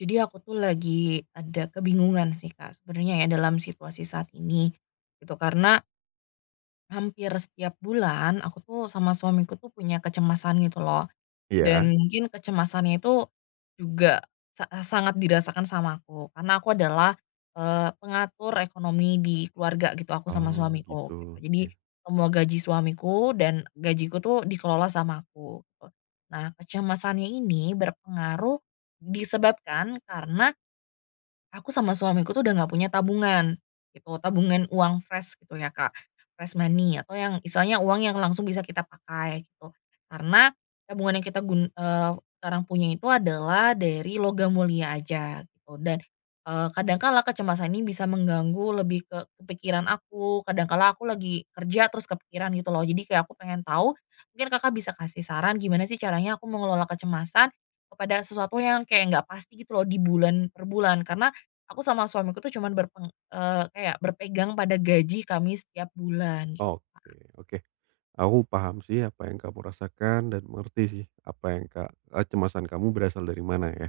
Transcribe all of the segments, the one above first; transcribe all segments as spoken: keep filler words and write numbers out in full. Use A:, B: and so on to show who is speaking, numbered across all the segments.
A: Jadi aku tuh lagi ada kebingungan sih Kak sebenernya ya dalam situasi saat ini, itu karena hampir setiap bulan aku tuh sama suamiku tuh punya kecemasan gitu lho.
B: Iya.
A: Dan mungkin kecemasannya itu juga sa sangat dirasakan sama aku karena aku adalah, eee, pengatur ekonomi di keluarga gitu, aku sama
B: Oh gitu,
A: suamiku gitu. Jadi
B: iya.
A: semua gaji suamiku dan gajiku itu dikelola sama aku. Nah kecemasannya ini berpengaruh disebabkan karena aku sama suamiku tuh udah enggak punya tabungan gitu. Tabungan uang fresh gitu ya Kak, fresh money atau yang istilahnya uang yang langsung bisa kita pakai gitu. Karena tabungan yang kita gun eee, sekarang punya itu adalah dari logam mulia aja gitu. Dan, eee, kadang kala kecemasan ini bisa mengganggu lebih ke ke pikiran aku. Kadang kala aku lagi kerja terus kepikiran gitu lho. Jadi kayak aku pengen tahu, mungkin Kakak bisa kasih saran gimana sih caranya aku mengelola kecemasan kepada sesuatu yang kayak enggak pasti gitu lho, di bulan per bulan. Karena aku sama suamiku tuh cuman berpeng eee, kayak berpegang pada gaji kami setiap bulan gitu
B: Oke
A: Kak.
B: oke aku paham sih apa yang kamu rasakan dan mengerti sih apa yang ka kecemasan kamu berasal dari mana ya.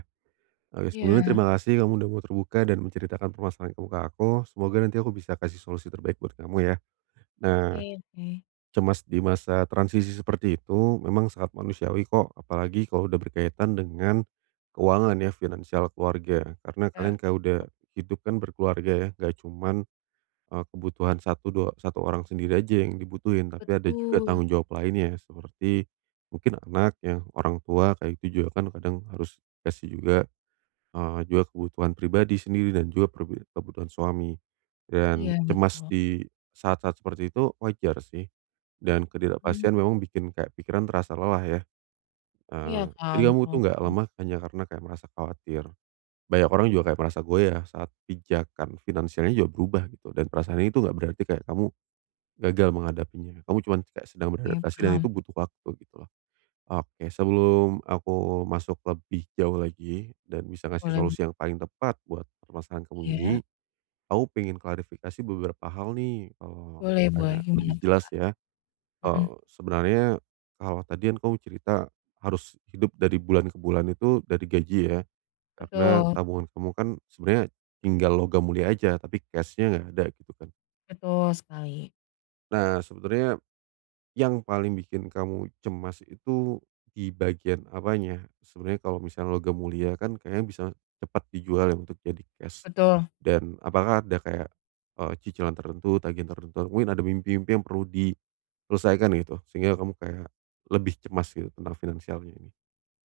B: Oke, sebelumnya terima
A: Iya.
B: kasih kamu sudah mau terbuka dan menceritakan permasalahan kamu ke aku. Semoga nanti aku bisa kasih solusi terbaik buat kamu ya. Nah,
A: Oke oke.
B: cemas di masa transisi seperti itu memang sangat manusiawi kok. Apalagi kalau udah berkaitan dengan keuangan ya, finansial keluarga, karena kalian
A: Kak,
B: ka udah
A: o
B: hidup kan berkeluarga ya nggak cuman, eee, kebutuhan satu dua satu orang sendiri aja yang dibutuhin, tapi ada juga
A: Betul.
B: tanggung jawab lainnya, seperti mungkin anak ya, orang tua, kayak gitu juga kan kadang harus kasih juga, eee, juga kebutuhan pribadi sendiri dan juga pri kebutuhan suami, dan
A: Iya
B: cemas
A: betul.
B: di saat-saat seperti itu wajar sih. Dan
A: Hmm.
B: ketidakpastian memang bikin kayak pikiran terasa lelah ya.
A: Iya
B: Eee,
A: kan.
B: jadi kamu itu nggak
A: [unintelligible]
B: lemah hanya karena kayak merasa khawatir. Banyak orang juga kayak merasa goyah saat pijakan finansialnya juga berubah gitu, dan perasaan ini itu enggak berarti kayak kamu gagal menghadapinya. Kamu cuman kayak sedang
A: Oke
B: beradaptasi dan itu
A: paham.
B: butuh waktu gitu. Oke sebelum aku masuk lebih jauh lagi dan bisa ngasih
A: Boleh b
B: solusi yang paling tepat buat permasalahan kamu ini,
A: Iya.
B: aku pengen klarifikasi beberapa hal nih, eee,
A: Boleh boleh,
B: kayak
A: gimana
B: lebih
A: tuh
B: jelas
A: Kak?
B: ya.
A: Heeh.
B: Eee, sebenarnya kalau tadi kan kamu cerita harus hidup dari bulan ke bulan itu dari gaji ya, karena
A: Betul.
B: tabungan kamu kan sebenarnya tinggal logam mulia aja, tapi cash-nya enggak ada gitu kan.
A: Betul sekali.
B: Nah sebenernya. Yang paling bikin kamu cemas itu di bagian apanya? Sebenernya kalau misalnya logam mulia kan kayaknya bisa, cepet dijual ya untuk jadi cash,
A: Betul.
B: dan apakah ada kayak, eee, cicilan tertentu tagihan tertentu mungkin ada mimpi-mimpi yang perlu diselesaikan gitu sehingga kamu kayak, lebih cemas gitu tentang finansialnya ini.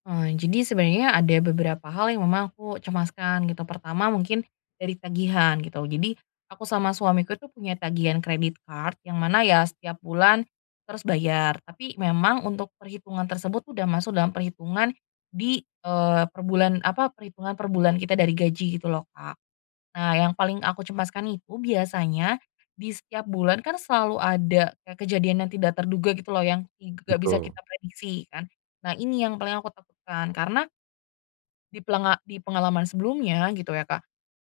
A: Oh jadi sebenernya ada beberapa hal yang memang aku cemaskan gitu pertama mungkin, dari tagihan gitu. Jadi, aku sama suamiku tuh punya tagihan credit card yang mana ya setiap bulan, terus bayar tapi memang untuk perhitungan tersebut udah masuk dalam perhitungan, di, eee, per bulan apa perhitungan per bulan kita dari gaji gitu loh Kak, nah yang paling aku cemaskan itu biasanya, di setiap bulan kan selalu ada kayak kejadian yang tidak terduga gitu loh yang i g gak bisa
B: Betul.
A: kita prediksi kan, nah ini yang paling aku takutkan karena di pelenga di pengalaman sebelumnya gitu ya Kak,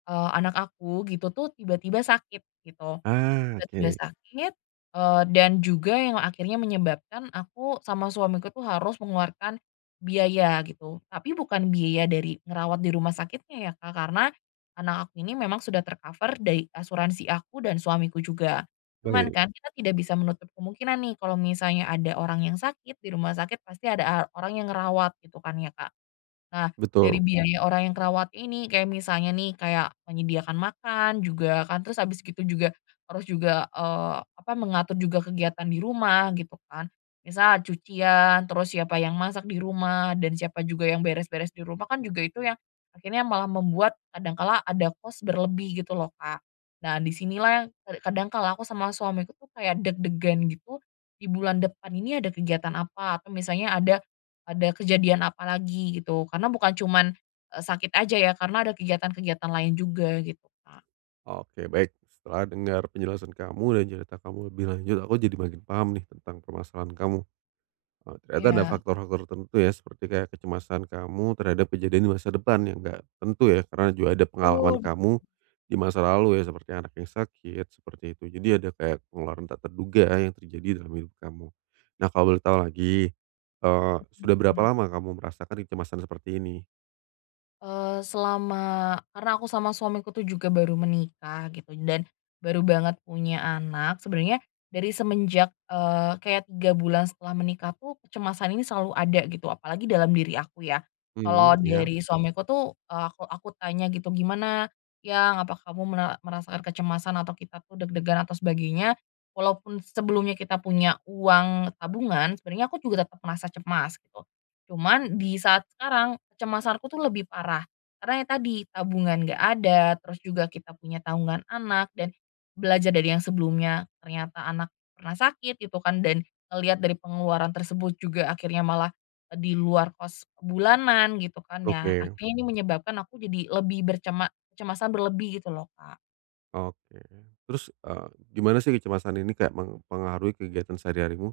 A: eee, anak aku gitu tuh tiba-tiba sakit gitu,
B: Ah,
A: tiba-tiba
B: oke.
A: sakit, eee, dan juga yang akhirnya menyebabkan aku sama suamiku tuh harus mengeluarkan, biaya gitu. Tapi bukan biaya dari ngerawat di rumah sakitnya ya Kak karena, anak aku ini memang sudah ter-cover dari asuransi aku dan suamiku juga, cuman
B: Baik.
A: kan kita tidak bisa menutup kemungkinan nih kalau misalnya ada orang yang sakit di rumah sakit pasti ada a orang yang ngerawat gitu kan ya Kak, nah dari
B: Betul.
A: biaya orang yang kerawat ini kayak misalnya nih kayak menyediakan makan juga kan terus habis gitu juga harus juga, eee, apa mengatur juga kegiatan di rumah gitu kan, misal cucian terus siapa yang masak di rumah dan siapa juga yang beres-beres di rumah kan juga itu yang, akhirnya malah membuat kadang kala ada cost berlebih gitu loh Kak, nah di sinilah yang kad kadang kalau aku sama suamiku tuh kayak deg-degan gitu, di bulan depan ini ada kegiatan apa atau misalnya ada ada kejadian apa lagi gitu karena bukan cuman, eee, sakit aja ya karena ada kegiatan-kegiatan lain juga gitu Kak.
B: Oke baik setelah dengar penjelasan kamu dan cerita kamu lebih lanjut aku jadi makin paham nih tentang permasalahan kamu, eee, ternyata ada
A: Iya.
B: faktor-faktor tertentu ya seperti kayak kecemasan kamu terhadap kejadian di masa depan yang gak tentu ya karena juga ada pengalaman
A: Betul.
B: kamu, di masa lalu ya seperti anak yang sakit, seperti itu. Jadi ada kayak pengeluaran tak terduga yang terjadi dalam hidup kamu, nah kalau boleh tahu lagi, eee,
A: Betul
B: sudah berapa
A: Kak.
B: lama kamu merasakan kecemasan seperti ini?
A: Eee selama karena aku sama suamiku tuh juga baru menikah gitu dan baru banget punya anak. Sebenernya dari semenjak, eee, kayak tiga bulan setelah menikah tuh kecemasan ini selalu ada gitu, apalagi dalam diri aku ya. Kalau
B: Mhm, iya.
A: dari suamiku tuh, eee aku aku tanya gitu, "Gimana, Yang apa kamu mela merasakan kecemasan atau kita tuh deg-degan atau sebagainya?" Walaupun sebelumnya kita punya uang tabungan, sebenernya aku juga tetap merasa cemas, gitu. Cuman di saat sekarang kecemasanku tuh lebih parah. Karena yang tadi tabungan enggak ada, terus juga kita punya tanggungan anak dan belajar dari yang sebelumnya, ternyata anak pernah sakit gitu kan, dan ngelihat dari pengeluaran tersebut juga akhirnya malah di luar cost bulanan gitu kan, ya
B: Oke.
A: akhirnya ini menyebabkan aku jadi lebih bercema cemasan berlebih gitu loh Kak.
B: Oke. Terus e gimana sih kecemasan ini kayak mempengaruhi kegiatan sehari-harimu?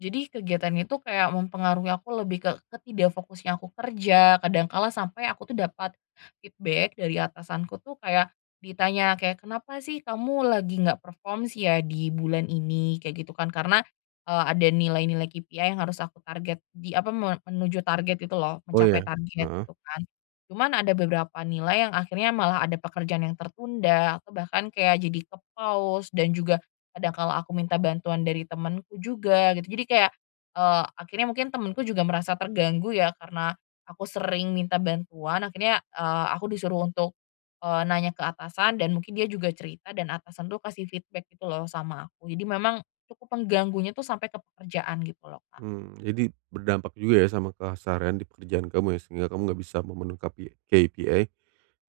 A: Jadi kegiatannya itu kayak mempengaruhi aku lebih ke ke tidak fokusnya aku kerja, kadang kala sampai aku tuh dapat feedback dari atasanku tuh kayak ditanya kayak, "Kenapa sih kamu lagi nggak perform sih ya di bulan ini?" kayak gitu kan. Karena, eee, ada nilai-nilai KPI yang harus aku target di apa, me menuju target gitu loh,
B: Oh
A: mencapai
B: ya.
A: target
B: Heeh.
A: gitu kan. Cuman ada beberapa nilai yang akhirnya malah ada pekerjaan yang tertunda atau bahkan kayak jadi kepause dan juga kadang kalau aku minta bantuan dari temanku juga, gitu. Jadi kayak, eee, akhirnya mungkin temanku juga merasa terganggu ya, karena aku sering minta bantuan, akhirnya, eee, aku disuruh untuk, eee, nanya ke atasan dan mungkin dia juga cerita dan atasan tuh kasih feedback gitu loh sama aku. Jadi memang cukup mengganggunya tuh sampai ke pekerjaan gitu loh Kak.
B: Mmm, jadi berdampak juga ya sama keseharian di pekerjaan kamu ya, sehingga kamu enggak bisa memenuh KP KPI,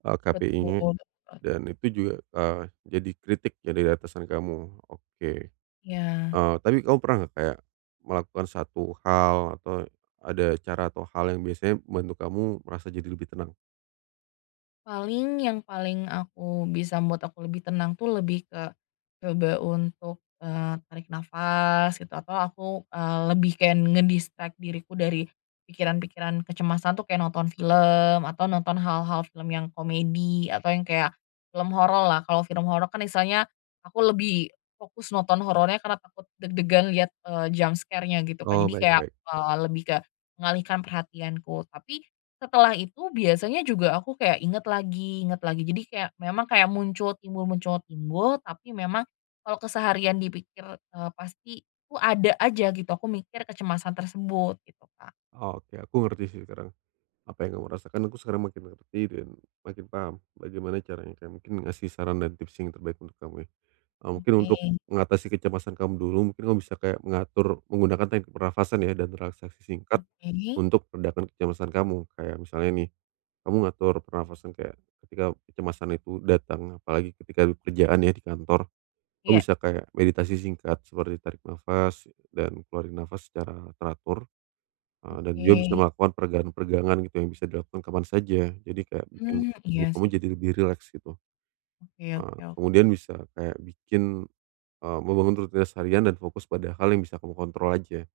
B: eee,
A: Betul
B: KPI-nya
A: betul.
B: dan itu juga, eee, jadi kritik dari atasan kamu, oke.
A: Ya.
B: Eee, tapi kamu pernah nggak, kayak melakukan satu hal atau ada cara atau hal yang biasanya membantu kamu merasa jadi lebih tenang?
A: Paling, yang paling aku bisa membuat aku lebih tenang tuh lebih ke, coba untuk, eee, tarik nafas gitu atau aku, eee, lebih kayak nge-distract diriku dari, pikiran-pikiran kecemasan tuh kayak nonton film atau nonton hal-hal film yang komedi atau yang kayak, film hororlah kalau film horor kan istilahnya, aku lebih fokus nonton horornya karena takut deg-degan lihat, eee, jumpscare-nya gitu kan
B: Oh
A: jadi kayak,
B: baik-baik.
A: eee, lebih ke mengalihkan perhatianku. Tapi, setelah itu biasanya juga aku kayak inget lagi inget lagi jadi kayak memang kayak muncul timbul muncul timbul tapi memang, kalau keseharian dipikir, eee, pasti itu ada aja gitu aku mikir kecemasan tersebut gitu Kak.
B: Oke aku ngerti sih sekarang, apa yang kamu rasakan aku sekarang makin ngerti dan makin paham bagaimana caranya kayak mungkin ngasih saran dan tips yang terbaik untuk kamu ya, eee. Mungkin untuk,
A: Oke.
B: mengatasi kecemasan kamu dulu mungkin kamu bisa kayak mengatur menggunakan teknik pernafasan ya dan relaksasi singkat,
A: Oke.
B: untuk meredakan kecemasan kamu. Kayak misalnya nih, kamu ngatur pernafasan kayak, ketika kecemasan itu datang apalagi ketika kerjaan ya di kantor, kamu
A: Iya.
B: bisa kayak meditasi singkat seperti tarik nafas dan keluarin nafas secara teratur, eee, dan juga bisa
A: Oke.
B: melakukan peregangan peregangan gitu yang bisa dilakukan kapan saja jadi kayak bikin
A: Mmm,
B: tubuh
A: iya
B: kamu
A: sih.
B: jadi lebih rileks gitu,
A: Oke
B: eee,
A: oke oke.
B: kemudian bisa kayak bikin, eee, membangun rutinitas harian dan fokus pada hal yang bisa kamu kontrol aja,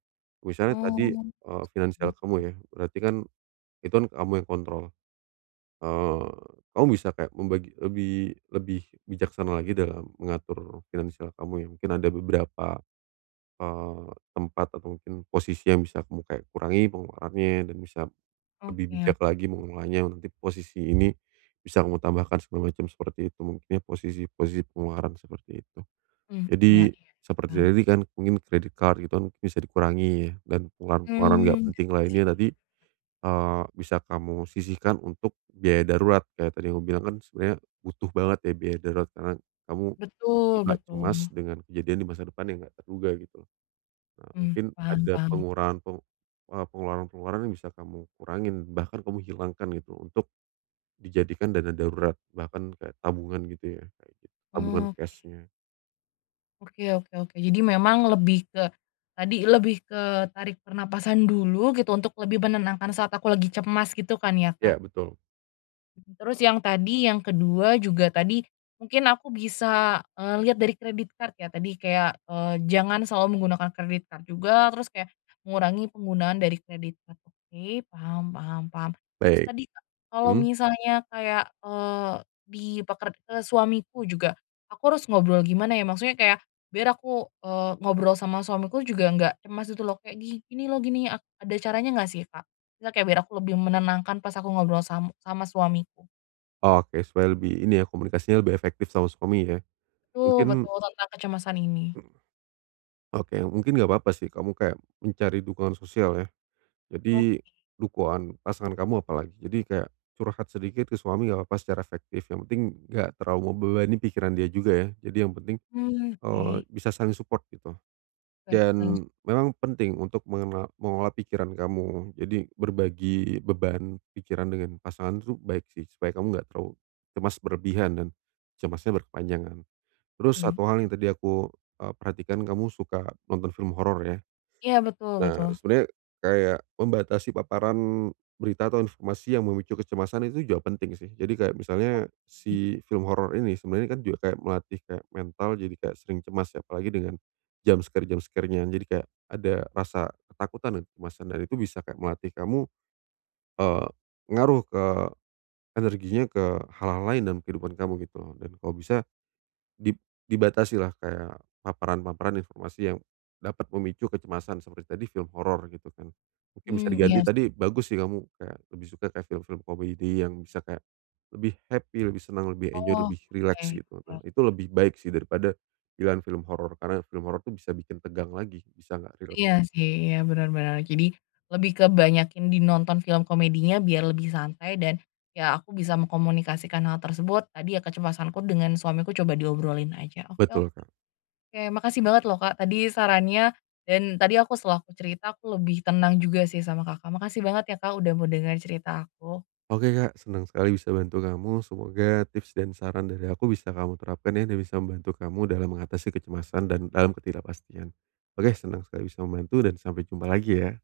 B: misalnya tadi,
A: Oh,
B: eee,
A: seperti
B: finansial kamu
A: itu.
B: ya berarti kan, itu kan kamu yang kontrol, eee, kamu bisa kayak membagi lebih lebih bijaksana lagi dalam mengatur finansial kamu ya mungkin ada beberapa, eee, tempat atau mungkin posisi yang bisa kayak kamu kurangi pengeluarannya dan bisa,
A: Oke
B: lebih bijak
A: oke.
B: lagi mengolahnya untuk posisi ini, bisa kamu tambahkan segala macam seperti itu mungkin posisi posisi pengeluaran seperti itu.
A: Mmm,
B: Jadi
A: iya iya,
B: seperti
A: paham.
B: tadi kan mungkin credit card gitu kan bisa dikurangi ya dan pengeluaran-pengeluaran nggak
A: Mmm.
B: penting
A: [unintelligible]
B: lainnya tadi, eee, bisa kamu sisihkan untuk biaya darurat kayak tadi yang kamu bilang kan sebenarnya butuh banget ya biaya darurat karena kamu,
A: Betul
B: agak cemas
A: betul.
B: dengan kejadian di masa depan yang enggak terduga gitu. Nah
A: Mmm,
B: mungkin
A: paham
B: ada
A: paham.
B: pengurangan p eee, pengeluaran-pengeluaran yang bisa kamu kurangin bahkan kamu hilangkan gitu untuk, dijadikan dana darurat bahkan kayak tabungan gitu ya, kayak gitu tabungan
A: Oke.
B: cash-nya.
A: Oke oke oke. Jadi memang lebih ke tadi lebih ke tarik pernafasan dulu gitu untuk lebih menenangkan saat aku lagi cemas gitu kan ya
B: Ya
A: Kak?
B: betul.
A: Terus yang tadi yang kedua juga tadi, mungkin aku bisa, eee, liat dari credit card ya, tadi kayak, eee, jangan selalu menggunakan credit card juga. Terus kayak mengurangi penggunaan dari credit card. Oke, paham paham paham. Terus
B: Baik.
A: tadi kalau
B: Hmm.
A: misalnya kayak, eee, di peker eee, suamiku juga, aku harus ngobrol gimana ya, maksudnya kayak biar aku, eee, ngobrol sama suamiku juga nggak cemas gitu loh, kek, "Gini loh gini," a ada caranya nggak sih Kak? Nggak biar aku lebih menenangkan pas aku ngobrol sam sama suamiku.
B: Oke, supaya lebih ini ya komunikasinya lebih efektif sama suami ya,
A: Tul,
B: mungkin
A: betul tentang kecemasan ini.
B: Oke mungkin enggak apa-apa sih kamu kayak, mencari dukungan sosial ya. Jadi
A: Oke.
B: dukoan pasangan kamu apalagi. Jadi kayak curhat sedikit ke suami enggak apa-apa secara efektif. Yang penting enggak terlalu membebani pikiran dia juga ya. Jadi yang penting,
A: Hmm,
B: eee,
A: oke.
B: bisa saling support gitu.
A: Oke, saling supp
B: Dan memang penting untuk mengena mengelola pikiran kamu. Jadi berbagi beban pikiran dengan pasangan itu baik sih, supaya kamu enggak terlalu cemas berlebihan dan cemasnya berkepanjangan. Terus
A: mhm, iya
B: satu hal yang
A: sih.
B: tadi aku, eee, perhatikan kamu suka nonton film horor ya?
A: Iya, betul
B: Nah
A: betul.
B: sebenernya, kayak membatasi paparan berita atau informasi yang memicu kecemasan itu juga penting sih. Jadi kayak misalnya
A: Oke.
B: si film horor ini sebenarnya kan kayak juga melatih kayak mental jadi kayak sering cemas, ya apalagi dengan jumpscare-jumpscare-nya, jadi kayak ada rasa ketakutan dan kecemasan, dan itu bisa kayak melatih kamu, eee, ngaruh ke energinya, ke hal-hal lain dalam kehidupan kamu gitu. Dan kalau bisa di dibatasi lah kayak paparan-paparan informasi yang dapat memicu kecemasan seperti tadi film horor gitu kan. Mungkin bisa
A: Mmm,
B: diganti
A: iya s
B: tadi bagus sih kamu kayak lebih suka kayak film-film komedi yang bisa kayak lebih happy, lebih senang, lebih enjoy,
A: Oh,
B: lebih rileks
A: oke,
B: gitu.
A: oke
B: Nah itu
A: oke.
B: lebih baik sih daripada pilihan film horor, karena film horor itu bisa bikin tegang lagi, bisa gak rileks.
A: Iya sih, iya bener bener. Jadi lebih ke banyakin di nonton film komedinya biar lebih santai dan ya aku bisa mengkomunikasikan hal tersebut. Tadi ya kecemasanku dengan suamiku coba diobrolin aja. Oke
B: Betul Kak.
A: oke. Makasih banget loh Kak, tadi sarannya dan tadi aku setelah aku cerita aku lebih tenang juga sih sama Kakak. Makasih banget ya Kak udah mau dengerin cerita aku.
B: Oke Kak, senang sekali bisa bantu kamu. Semoga tips dan saran dari aku bisa kamu terapkan ya dan bisa membantu kamu dalam mengatasi kecemasan dan dalam ketidakpastian. Oke senang sekali bisa membantu dan sampai jumpa lagi ya.